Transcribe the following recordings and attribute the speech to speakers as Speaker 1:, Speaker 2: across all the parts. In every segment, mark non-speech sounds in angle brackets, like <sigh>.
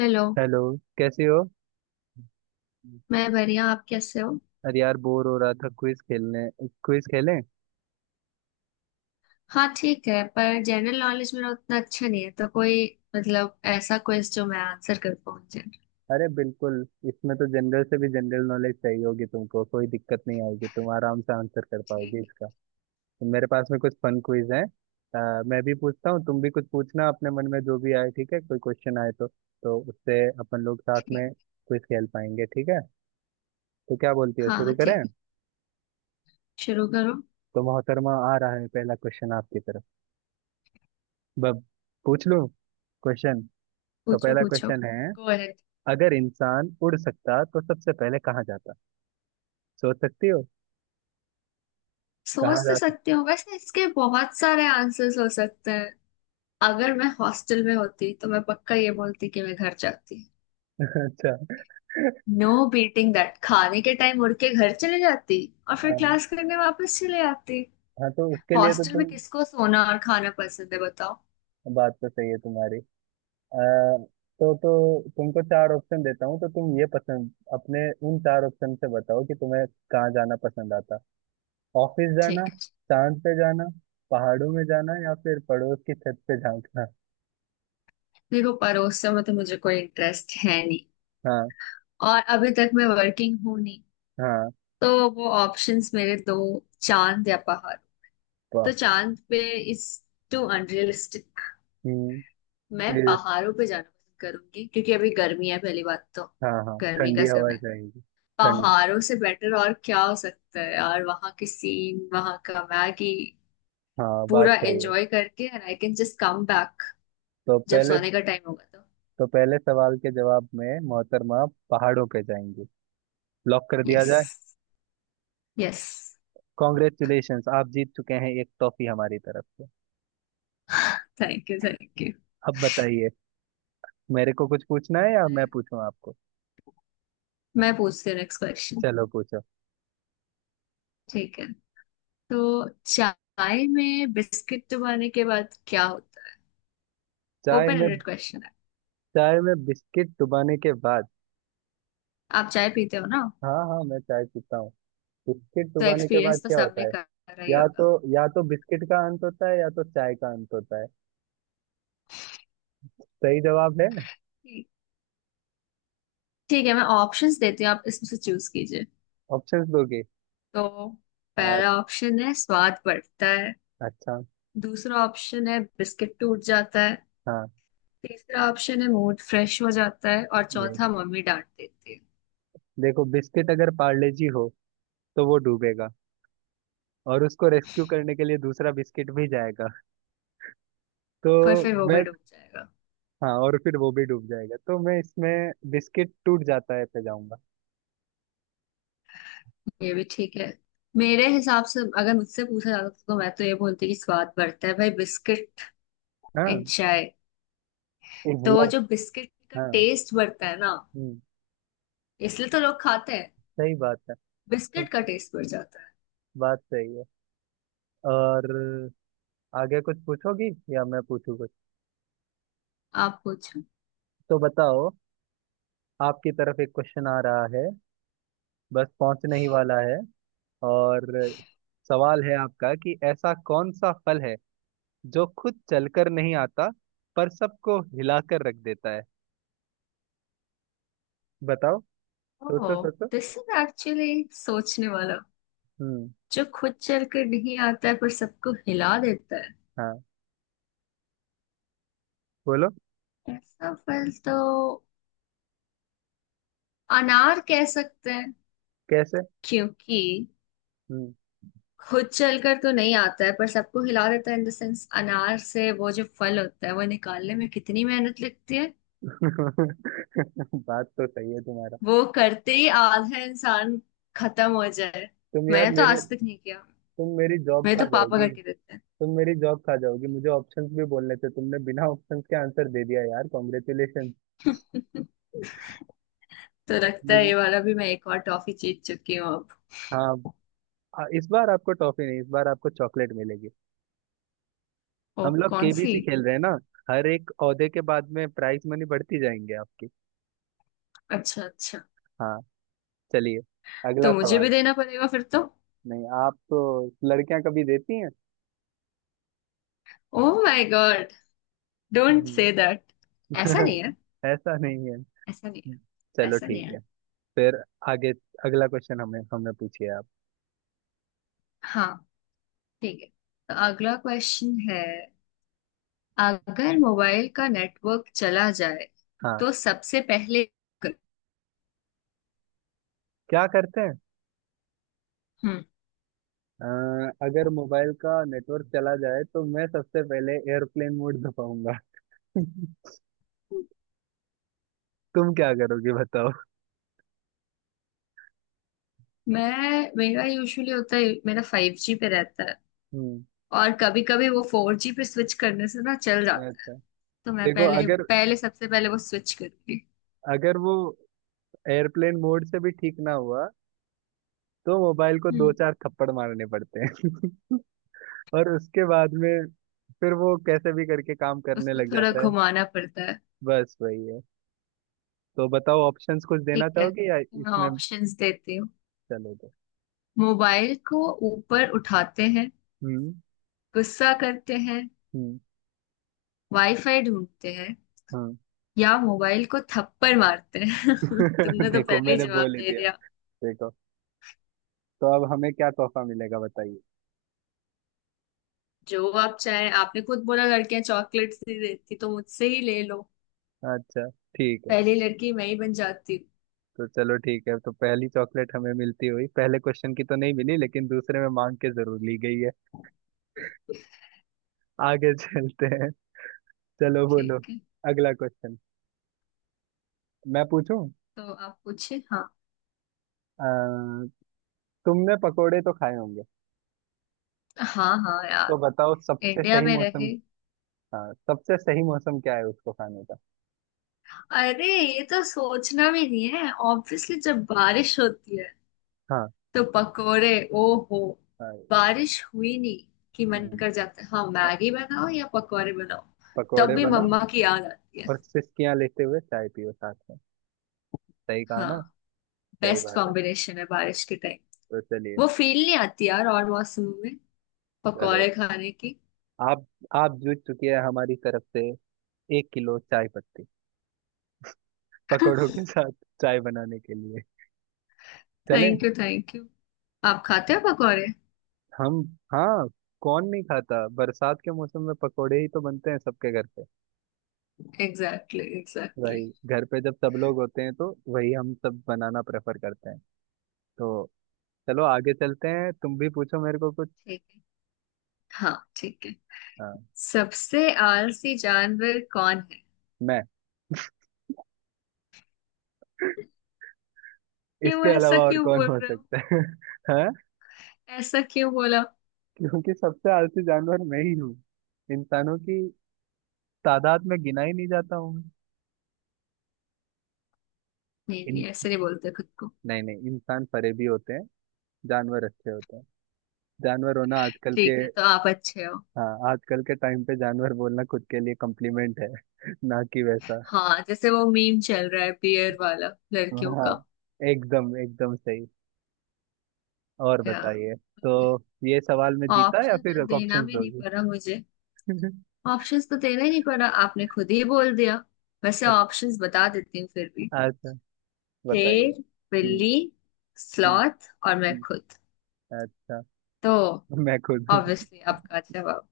Speaker 1: Hello.
Speaker 2: Hello. कैसे हो?
Speaker 1: मैं बढ़िया, आप कैसे हो?
Speaker 2: अरे यार, बोर हो रहा था क्विज खेलने। क्विज खेलें?
Speaker 1: हाँ ठीक है, पर जनरल नॉलेज मेरा उतना अच्छा नहीं है, तो कोई ऐसा क्वेश्चन जो मैं आंसर कर पाऊँ, जनरल।
Speaker 2: अरे बिल्कुल। इसमें तो जनरल से भी जनरल नॉलेज चाहिए होगी, तुमको कोई दिक्कत नहीं आएगी, तुम आराम से आंसर कर
Speaker 1: ठीक।
Speaker 2: पाओगे इसका। तो मेरे पास में कुछ फन क्विज है। मैं भी पूछता हूँ, तुम भी कुछ पूछना अपने मन में जो भी आए। ठीक है? कोई क्वेश्चन आए तो उससे अपन लोग साथ
Speaker 1: ठीक।
Speaker 2: में क्विज खेल पाएंगे। ठीक है? तो क्या बोलती हो,
Speaker 1: हाँ
Speaker 2: शुरू करें?
Speaker 1: ठीक। शुरू करो।
Speaker 2: तो मोहतरमा, आ रहा है पहला क्वेश्चन आपकी तरफ। बब पूछ लूं क्वेश्चन? तो
Speaker 1: पूछो
Speaker 2: पहला
Speaker 1: पूछो।
Speaker 2: क्वेश्चन है।
Speaker 1: Go ahead.
Speaker 2: अगर इंसान उड़ सकता तो सबसे पहले कहाँ जाता? सोच सकती हो?
Speaker 1: सोच
Speaker 2: कहाँ
Speaker 1: तो
Speaker 2: जा सकता?
Speaker 1: सकती हूँ, वैसे इसके बहुत सारे आंसर्स हो सकते हैं। अगर मैं हॉस्टल में होती तो मैं पक्का ये बोलती कि मैं घर जाती।
Speaker 2: <laughs> अच्छा।
Speaker 1: नो बीटिंग दैट, खाने के टाइम उड़ के घर चले जाती और फिर
Speaker 2: हाँ।
Speaker 1: क्लास करने वापस चले आती।
Speaker 2: हाँ, तो उसके लिए तो
Speaker 1: हॉस्टल में
Speaker 2: तुम।
Speaker 1: किसको सोना और खाना पसंद है बताओ।
Speaker 2: बात तो सही है तुम्हारी। आ, तो तुमको चार ऑप्शन देता हूँ, तो तुम ये पसंद अपने उन चार ऑप्शन से बताओ कि तुम्हें कहाँ जाना पसंद आता। ऑफिस जाना,
Speaker 1: ठीक है।
Speaker 2: चांद पे जाना, पहाड़ों में जाना, या फिर पड़ोस की छत पे झांकना।
Speaker 1: देखो परोसा में तो मुझे कोई इंटरेस्ट है नहीं,
Speaker 2: हाँ।
Speaker 1: और अभी तक मैं वर्किंग हूं नहीं,
Speaker 2: हाँ।
Speaker 1: तो वो ऑप्शंस मेरे दो, चांद या पहाड़।
Speaker 2: वाह।
Speaker 1: तो चांद पे इज टू अनरियलिस्टिक।
Speaker 2: हम्म।
Speaker 1: मैं
Speaker 2: ये-
Speaker 1: पहाड़ों पे जाना पसंद करूंगी क्योंकि अभी गर्मी है पहली बात तो।
Speaker 2: हाँ, हाँ,
Speaker 1: गर्मी का
Speaker 2: ठंडी हवा
Speaker 1: समय
Speaker 2: चाहिए। ठंड।
Speaker 1: पहाड़ों से बेटर और क्या हो सकता है यार, वहां की सीन, वहां का मैगी
Speaker 2: हाँ, बात
Speaker 1: पूरा
Speaker 2: सही है।
Speaker 1: एंजॉय करके, and I can just come back
Speaker 2: तो
Speaker 1: जब
Speaker 2: पहले
Speaker 1: सोने का टाइम होगा तो।
Speaker 2: तो पहले सवाल के जवाब में, मोहतरमा, पहाड़ों पे जाएंगी। लॉक कर दिया
Speaker 1: यस।
Speaker 2: जाए।
Speaker 1: यस।
Speaker 2: कॉन्ग्रेचुलेशंस, आप जीत चुके हैं एक टॉफी हमारी तरफ से।
Speaker 1: Thank you thank you.
Speaker 2: अब बताइए, मेरे को कुछ पूछना है या मैं
Speaker 1: मैं
Speaker 2: पूछूं आपको?
Speaker 1: मैं पूछती हूँ नेक्स्ट क्वेश्चन।
Speaker 2: चलो, पूछो।
Speaker 1: ठीक है। तो चाय में बिस्किट डुबाने के बाद क्या होता है?
Speaker 2: चाय
Speaker 1: ओपन
Speaker 2: में
Speaker 1: एंडेड क्वेश्चन है।
Speaker 2: चाय में बिस्किट डुबाने के बाद।
Speaker 1: आप चाय पीते हो ना?
Speaker 2: हाँ, हाँ, मैं चाय पीता हूँ। बिस्किट
Speaker 1: तो
Speaker 2: डुबाने के बाद
Speaker 1: एक्सपीरियंस तो
Speaker 2: क्या
Speaker 1: सबने
Speaker 2: होता है?
Speaker 1: कर रहा ही
Speaker 2: या
Speaker 1: होगा।
Speaker 2: तो या तो बिस्किट का अंत होता है या तो चाय का अंत होता है। सही जवाब है।
Speaker 1: ठीक। ठीक है, मैं ऑप्शंस देती हूँ, आप इसमें से चूज कीजिए।
Speaker 2: ऑप्शंस दोगे?
Speaker 1: तो
Speaker 2: अ-
Speaker 1: पहला ऑप्शन है स्वाद बढ़ता है।
Speaker 2: अच्छा।
Speaker 1: दूसरा ऑप्शन है बिस्किट टूट जाता है।
Speaker 2: हाँ।
Speaker 1: तीसरा ऑप्शन है मूड फ्रेश हो जाता है और
Speaker 2: जी,
Speaker 1: चौथा मम्मी डांट देती है।
Speaker 2: देखो बिस्किट अगर पार्ले जी हो तो वो डूबेगा, और उसको रेस्क्यू करने के लिए दूसरा बिस्किट भी जाएगा। तो
Speaker 1: पर फिर वो
Speaker 2: मैं।
Speaker 1: भी डूब जाएगा।
Speaker 2: हाँ, और फिर वो भी डूब जाएगा, तो मैं इसमें बिस्किट टूट जाता है पे जाऊंगा।
Speaker 1: ये भी ठीक है। मेरे हिसाब से अगर मुझसे पूछा जाता तो मैं तो ये बोलती कि स्वाद बढ़ता है भाई, बिस्किट एंड
Speaker 2: हाँ।
Speaker 1: चाय। तो वो
Speaker 2: इजला।
Speaker 1: जो बिस्किट का
Speaker 2: हाँ।
Speaker 1: टेस्ट बढ़ता है ना,
Speaker 2: हम्म।
Speaker 1: इसलिए तो लोग खाते हैं।
Speaker 2: सही बात है। तो
Speaker 1: बिस्किट का टेस्ट बढ़ जाता है।
Speaker 2: बात सही है। और आगे कुछ पूछोगी या मैं पूछूं कुछ?
Speaker 1: आप पूछो।
Speaker 2: तो बताओ, आपकी तरफ एक क्वेश्चन आ रहा है, बस पहुंचने ही वाला है। और सवाल है आपका कि ऐसा कौन सा फल है जो खुद चलकर नहीं आता पर सबको हिलाकर रख देता है? बताओ। सोचो,
Speaker 1: ओह,
Speaker 2: सोचो।
Speaker 1: दिस इज एक्चुअली सोचने वाला।
Speaker 2: हम्म।
Speaker 1: जो खुद चल कर नहीं आता है पर सबको हिला देता
Speaker 2: हाँ, बोलो।
Speaker 1: है, ऐसा फल तो अनार कह सकते हैं।
Speaker 2: कैसे?
Speaker 1: क्योंकि
Speaker 2: हम्म।
Speaker 1: खुद चलकर तो नहीं आता है पर सबको हिला देता है। इन द सेंस अनार से वो जो फल होता है, वो निकालने में कितनी मेहनत लगती है।
Speaker 2: <laughs> बात तो सही है तुम्हारा।
Speaker 1: वो करते ही आधा इंसान खत्म हो जाए।
Speaker 2: तुम यार
Speaker 1: मैंने तो
Speaker 2: मेरे।
Speaker 1: आज तक नहीं किया,
Speaker 2: तुम मेरी जॉब
Speaker 1: मेरे
Speaker 2: खा
Speaker 1: तो पापा
Speaker 2: जाओगी।
Speaker 1: करके देते
Speaker 2: तुम मेरी जॉब खा जाओगी, मुझे ऑप्शंस भी बोलने थे, तुमने बिना ऑप्शंस के आंसर दे दिया यार। कॉन्ग्रेचुलेशन।
Speaker 1: हैं। <laughs> तो लगता है
Speaker 2: मुझे।
Speaker 1: ये वाला भी मैं एक और टॉफी जीत चुकी हूँ अब।
Speaker 2: हाँ। इस बार आपको टॉफी नहीं, इस बार आपको चॉकलेट मिलेगी।
Speaker 1: ओ
Speaker 2: हम लोग
Speaker 1: कौन सी?
Speaker 2: केबीसी खेल रहे हैं ना। हर एक ओहदे के बाद में प्राइस मनी बढ़ती जाएंगे आपकी।
Speaker 1: अच्छा अच्छा।
Speaker 2: हाँ, चलिए, अगला
Speaker 1: तो मुझे भी
Speaker 2: सवाल।
Speaker 1: देना पड़ेगा फिर तो।
Speaker 2: नहीं, आप तो, लड़कियां कभी देती
Speaker 1: oh my god, don't say
Speaker 2: हैं।
Speaker 1: दैट। ऐसा
Speaker 2: <laughs>
Speaker 1: नहीं है।
Speaker 2: ऐसा नहीं है।
Speaker 1: ऐसा नहीं है।
Speaker 2: चलो
Speaker 1: ऐसा नहीं
Speaker 2: ठीक है।
Speaker 1: है।
Speaker 2: फिर आगे अगला क्वेश्चन हमें हमने पूछिए आप।
Speaker 1: हाँ ठीक है। तो अगला क्वेश्चन है, अगर मोबाइल का नेटवर्क चला जाए
Speaker 2: हाँ।
Speaker 1: तो सबसे पहले।
Speaker 2: क्या करते हैं?
Speaker 1: हम्म।
Speaker 2: अ, अगर मोबाइल का नेटवर्क चला जाए तो मैं सबसे पहले एयरप्लेन मोड दबाऊंगा। <laughs> तुम क्या करोगे, बताओ।
Speaker 1: मैं मेरा यूजुअली होता है, मेरा 5G पे रहता है
Speaker 2: हम्म।
Speaker 1: और कभी कभी वो 4G पे स्विच करने से ना चल जाता है।
Speaker 2: अच्छा।
Speaker 1: तो मैं
Speaker 2: देखो,
Speaker 1: पहले
Speaker 2: अगर
Speaker 1: पहले सबसे पहले वो स्विच करूंगी।
Speaker 2: अगर वो एयरप्लेन मोड से भी ठीक ना हुआ, तो मोबाइल को दो
Speaker 1: हम्म।
Speaker 2: चार थप्पड़ मारने पड़ते हैं। <laughs> और उसके बाद में फिर वो कैसे भी करके काम करने
Speaker 1: उसको
Speaker 2: लग
Speaker 1: थोड़ा
Speaker 2: जाता है।
Speaker 1: घुमाना पड़ता है।
Speaker 2: बस वही है। तो बताओ, ऑप्शंस कुछ देना
Speaker 1: ठीक है
Speaker 2: चाहोगे या
Speaker 1: तो मैं
Speaker 2: इसमें?
Speaker 1: ऑप्शंस देती हूँ।
Speaker 2: चले तो।
Speaker 1: मोबाइल को ऊपर उठाते हैं,
Speaker 2: हम्म।
Speaker 1: गुस्सा करते हैं,
Speaker 2: हम्म।
Speaker 1: वाईफाई ढूंढते हैं
Speaker 2: हाँ।
Speaker 1: या मोबाइल को थप्पड़ मारते हैं। <laughs>
Speaker 2: <laughs>
Speaker 1: तुमने तो
Speaker 2: देखो,
Speaker 1: पहले ही
Speaker 2: मैंने
Speaker 1: जवाब
Speaker 2: बोल ही
Speaker 1: दे
Speaker 2: दिया।
Speaker 1: दिया।
Speaker 2: देखो, तो अब हमें क्या तोहफा मिलेगा बताइए?
Speaker 1: जो आप चाहे, आपने खुद बोला लड़कियां चॉकलेट ही देती, तो मुझसे ही ले लो।
Speaker 2: अच्छा, ठीक है।
Speaker 1: पहली लड़की मैं ही बन जाती हूँ।
Speaker 2: तो चलो ठीक है, तो पहली चॉकलेट हमें मिलती हुई पहले क्वेश्चन की तो नहीं मिली, लेकिन दूसरे में मांग के जरूर ली गई है। आगे <laughs> चलते हैं। चलो, बोलो।
Speaker 1: ठीक है,
Speaker 2: अगला क्वेश्चन मैं पूछूं?
Speaker 1: तो आप पूछे हाँ।
Speaker 2: अ, तुमने पकोड़े तो खाए होंगे।
Speaker 1: हाँ हाँ
Speaker 2: तो
Speaker 1: यार।
Speaker 2: बताओ सबसे
Speaker 1: इंडिया
Speaker 2: सही
Speaker 1: में
Speaker 2: मौसम।
Speaker 1: रहे।
Speaker 2: हाँ, सबसे सही मौसम क्या है उसको खाने का?
Speaker 1: अरे ये तो सोचना भी नहीं है, ऑब्वियसली जब बारिश होती है तो पकोड़े। ओहो।
Speaker 2: हाँ।
Speaker 1: बारिश हुई नहीं कि मन
Speaker 2: हम्म।
Speaker 1: कर जाता है, हाँ
Speaker 2: प-
Speaker 1: मैगी बनाओ या पकोड़े बनाओ। तब
Speaker 2: पकोड़े
Speaker 1: भी
Speaker 2: बनाओ
Speaker 1: मम्मा की याद आती है।
Speaker 2: और सिसकियां लेते हुए चाय पियो साथ में। सही कहा ना?
Speaker 1: हाँ।
Speaker 2: सही
Speaker 1: बेस्ट
Speaker 2: बात है।
Speaker 1: कॉम्बिनेशन है बारिश के टाइम।
Speaker 2: तो चलिए,
Speaker 1: वो फील नहीं आती यार और मौसमों में,
Speaker 2: चलो,
Speaker 1: पकौड़े खाने की।
Speaker 2: आप आप जीत चुकी है हमारी तरफ से एक किलो चाय पत्ती, पकौड़ों
Speaker 1: <laughs>
Speaker 2: के साथ चाय बनाने के लिए। चले?
Speaker 1: Thank you thank you. आप खाते हो पकौड़े?
Speaker 2: हम। हाँ, कौन नहीं खाता? बरसात के मौसम में पकोड़े ही तो बनते हैं सबके घर पे।
Speaker 1: एग्जैक्टली
Speaker 2: वही
Speaker 1: एग्जैक्टली।
Speaker 2: घर पे जब सब लोग होते हैं तो वही हम सब बनाना प्रेफर करते हैं। तो चलो आगे चलते हैं, तुम भी पूछो मेरे को कुछ।
Speaker 1: ठीक है। हाँ ठीक है।
Speaker 2: हाँ।
Speaker 1: सबसे आलसी जानवर कौन है?
Speaker 2: मैं।
Speaker 1: क्यों
Speaker 2: इसके
Speaker 1: ऐसा
Speaker 2: अलावा और
Speaker 1: क्यों
Speaker 2: कौन
Speaker 1: बोल
Speaker 2: हो
Speaker 1: रहे हो?
Speaker 2: सकता है? <laughs> हाँ,
Speaker 1: ऐसा क्यों बोला?
Speaker 2: क्योंकि सबसे आलसी जानवर मैं ही हूँ। इंसानों की तादाद में गिना ही नहीं जाता हूँ मैं।
Speaker 1: नहीं
Speaker 2: इन
Speaker 1: नहीं ऐसे नहीं बोलते खुद को।
Speaker 2: नहीं, नहीं, इंसान फरे भी होते हैं। जानवर अच्छे होते हैं। जानवर होना आजकल के।
Speaker 1: ठीक है तो आप अच्छे हो।
Speaker 2: हाँ, आजकल के टाइम पे जानवर बोलना खुद के लिए कॉम्प्लीमेंट है। <laughs> ना कि वैसा।
Speaker 1: हाँ जैसे वो मीम चल रहा है, बियर वाला, लड़कियों
Speaker 2: हाँ,
Speaker 1: का।
Speaker 2: एकदम, एकदम सही। और
Speaker 1: या
Speaker 2: बताइए। तो ये सवाल मैं जीता या
Speaker 1: ऑप्शन
Speaker 2: फिर
Speaker 1: तो देना
Speaker 2: ऑप्शंस
Speaker 1: भी नहीं
Speaker 2: दोगी?
Speaker 1: पड़ा मुझे।
Speaker 2: <laughs>
Speaker 1: ऑप्शंस तो देना ही नहीं पड़ा, आपने खुद ही बोल दिया। वैसे ऑप्शंस बता देती हूँ फिर भी।
Speaker 2: अच्छा, बताइए।
Speaker 1: शेर,
Speaker 2: हम्म।
Speaker 1: बिल्ली,
Speaker 2: हम्म।
Speaker 1: स्लॉथ और मैं
Speaker 2: हम्म।
Speaker 1: खुद।
Speaker 2: अच्छा।
Speaker 1: तो
Speaker 2: मैं खुद हूँ।
Speaker 1: ऑब्वियसली आपका जवाब।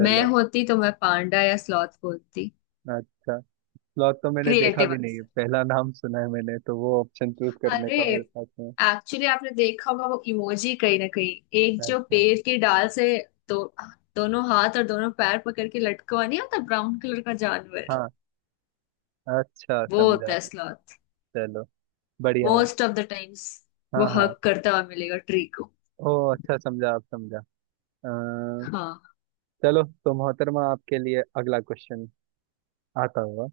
Speaker 1: मैं होती तो मैं पांडा या स्लॉथ बोलती।
Speaker 2: अच्छा, स्लॉथ तो मैंने देखा
Speaker 1: क्रिएटिव
Speaker 2: भी नहीं है,
Speaker 1: आंसर।
Speaker 2: पहला नाम सुना है मैंने, तो वो ऑप्शन चूज करने
Speaker 1: अरे
Speaker 2: का मेरे पास में।
Speaker 1: एक्चुअली आपने देखा होगा वो इमोजी कहीं ना कहीं, एक जो
Speaker 2: अच्छा।
Speaker 1: पेड़ की डाल से दो दोनों हाथ और दोनों पैर पकड़ के लटका हुआ नहीं होता, ब्राउन कलर का जानवर,
Speaker 2: हाँ, अच्छा
Speaker 1: वो होता
Speaker 2: समझा।
Speaker 1: है स्लॉथ।
Speaker 2: चलो, बढ़िया है।
Speaker 1: मोस्ट ऑफ द टाइम्स वो
Speaker 2: हाँ, हाँ।
Speaker 1: हक करता हुआ मिलेगा ट्री को।
Speaker 2: ओ, अच्छा समझा, आप समझा। अ,
Speaker 1: हाँ।
Speaker 2: चलो तो मोहतरमा आपके लिए अगला क्वेश्चन आता हुआ।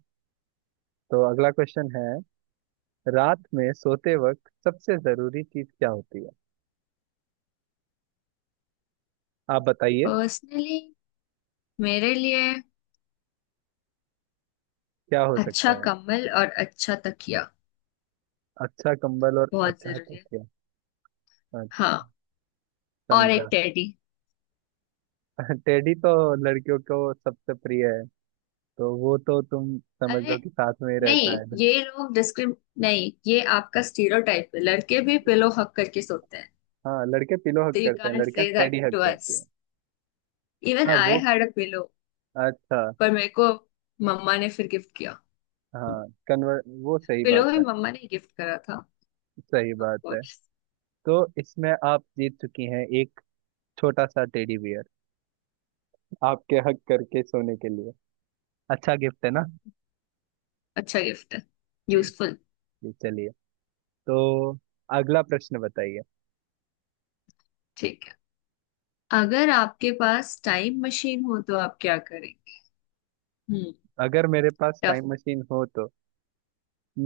Speaker 2: तो अगला क्वेश्चन है, रात में सोते वक्त सबसे जरूरी चीज क्या होती है? आप बताइए,
Speaker 1: पर्सनली मेरे लिए
Speaker 2: क्या हो
Speaker 1: अच्छा
Speaker 2: सकता है?
Speaker 1: कम्बल और अच्छा तकिया
Speaker 2: अच्छा कंबल और
Speaker 1: बहुत
Speaker 2: अच्छा
Speaker 1: जरूरी है।
Speaker 2: तकिया। अ,
Speaker 1: हाँ और एक
Speaker 2: समझा।
Speaker 1: टेडी।
Speaker 2: <laughs> टेडी तो लड़कियों को सबसे प्रिय है। तो वो तो तुम समझ
Speaker 1: अरे
Speaker 2: लो कि साथ में ही रहता
Speaker 1: नहीं
Speaker 2: है।
Speaker 1: ये लोग डिस्क्रिम, नहीं ये आपका स्टीरियोटाइप है, लड़के भी पिलो हक करके सोते हैं।
Speaker 2: हाँ, लड़के पिलो हग
Speaker 1: तो यू
Speaker 2: करते हैं,
Speaker 1: कांट
Speaker 2: लड़कियां
Speaker 1: से that
Speaker 2: teddy hug
Speaker 1: to us.
Speaker 2: करती हैं।
Speaker 1: इवन
Speaker 2: हाँ,
Speaker 1: आई
Speaker 2: वो।
Speaker 1: Had a pillow.
Speaker 2: अच्छा।
Speaker 1: पर मेरे को मम्मा ने फिर गिफ्ट किया।
Speaker 2: हाँ, कन्वर वो, सही
Speaker 1: पिलो
Speaker 2: बात
Speaker 1: भी
Speaker 2: है।
Speaker 1: मम्मा ने गिफ्ट करा था।
Speaker 2: सही
Speaker 1: ऑफ
Speaker 2: बात है।
Speaker 1: कोर्स।
Speaker 2: तो इसमें आप जीत चुकी हैं एक छोटा सा टेडी बियर, आपके हग करके सोने के लिए। अच्छा गिफ्ट है ना?
Speaker 1: अच्छा गिफ्ट है।
Speaker 2: जी।
Speaker 1: यूजफुल।
Speaker 2: जी, चलिए। तो अगला प्रश्न बताइए।
Speaker 1: ठीक है। अगर आपके पास टाइम मशीन हो तो आप क्या करेंगे? हम्म।
Speaker 2: अगर मेरे पास टाइम मशीन हो तो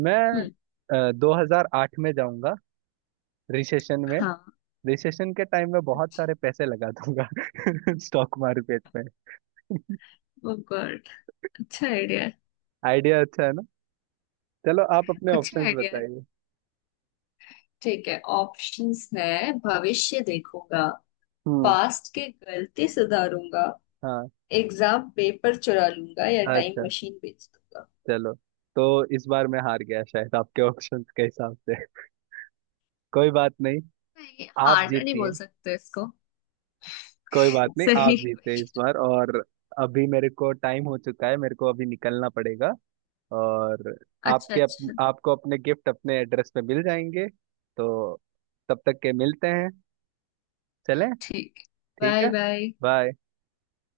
Speaker 2: मैं
Speaker 1: हम्म।
Speaker 2: 2008 में जाऊंगा, रिसेशन में
Speaker 1: हाँ।
Speaker 2: रिसेशन के टाइम में बहुत सारे पैसे लगा दूंगा <laughs> स्टॉक मार्केट में।
Speaker 1: वो गुड। अच्छा आइडिया है।
Speaker 2: आइडिया अच्छा है ना? चलो, आप अपने
Speaker 1: अच्छा
Speaker 2: ऑप्शंस
Speaker 1: आइडिया है।
Speaker 2: बताइए।
Speaker 1: ठीक है, ऑप्शंस है। भविष्य देखूंगा,
Speaker 2: हम्म।
Speaker 1: पास्ट के गलती सुधारूंगा,
Speaker 2: हाँ।
Speaker 1: एग्जाम पेपर चुरा लूंगा या टाइम
Speaker 2: अच्छा।
Speaker 1: मशीन बेच दूंगा।
Speaker 2: चलो, तो इस बार मैं हार गया शायद आपके ऑप्शंस के हिसाब से। कोई बात नहीं,
Speaker 1: नहीं,
Speaker 2: आप
Speaker 1: हार्ड नहीं
Speaker 2: जीती
Speaker 1: बोल
Speaker 2: हैं।
Speaker 1: सकते इसको।
Speaker 2: कोई बात नहीं, आप
Speaker 1: सही
Speaker 2: जीते इस
Speaker 1: question।
Speaker 2: बार। और अभी मेरे को टाइम हो चुका है, मेरे को अभी निकलना पड़ेगा। और
Speaker 1: अच्छा अच्छा।
Speaker 2: आपको अपने गिफ्ट अपने एड्रेस पे मिल जाएंगे। तो तब तक के मिलते हैं। चलें?
Speaker 1: ठीक।
Speaker 2: ठीक
Speaker 1: बाय
Speaker 2: है।
Speaker 1: बाय।
Speaker 2: बाय।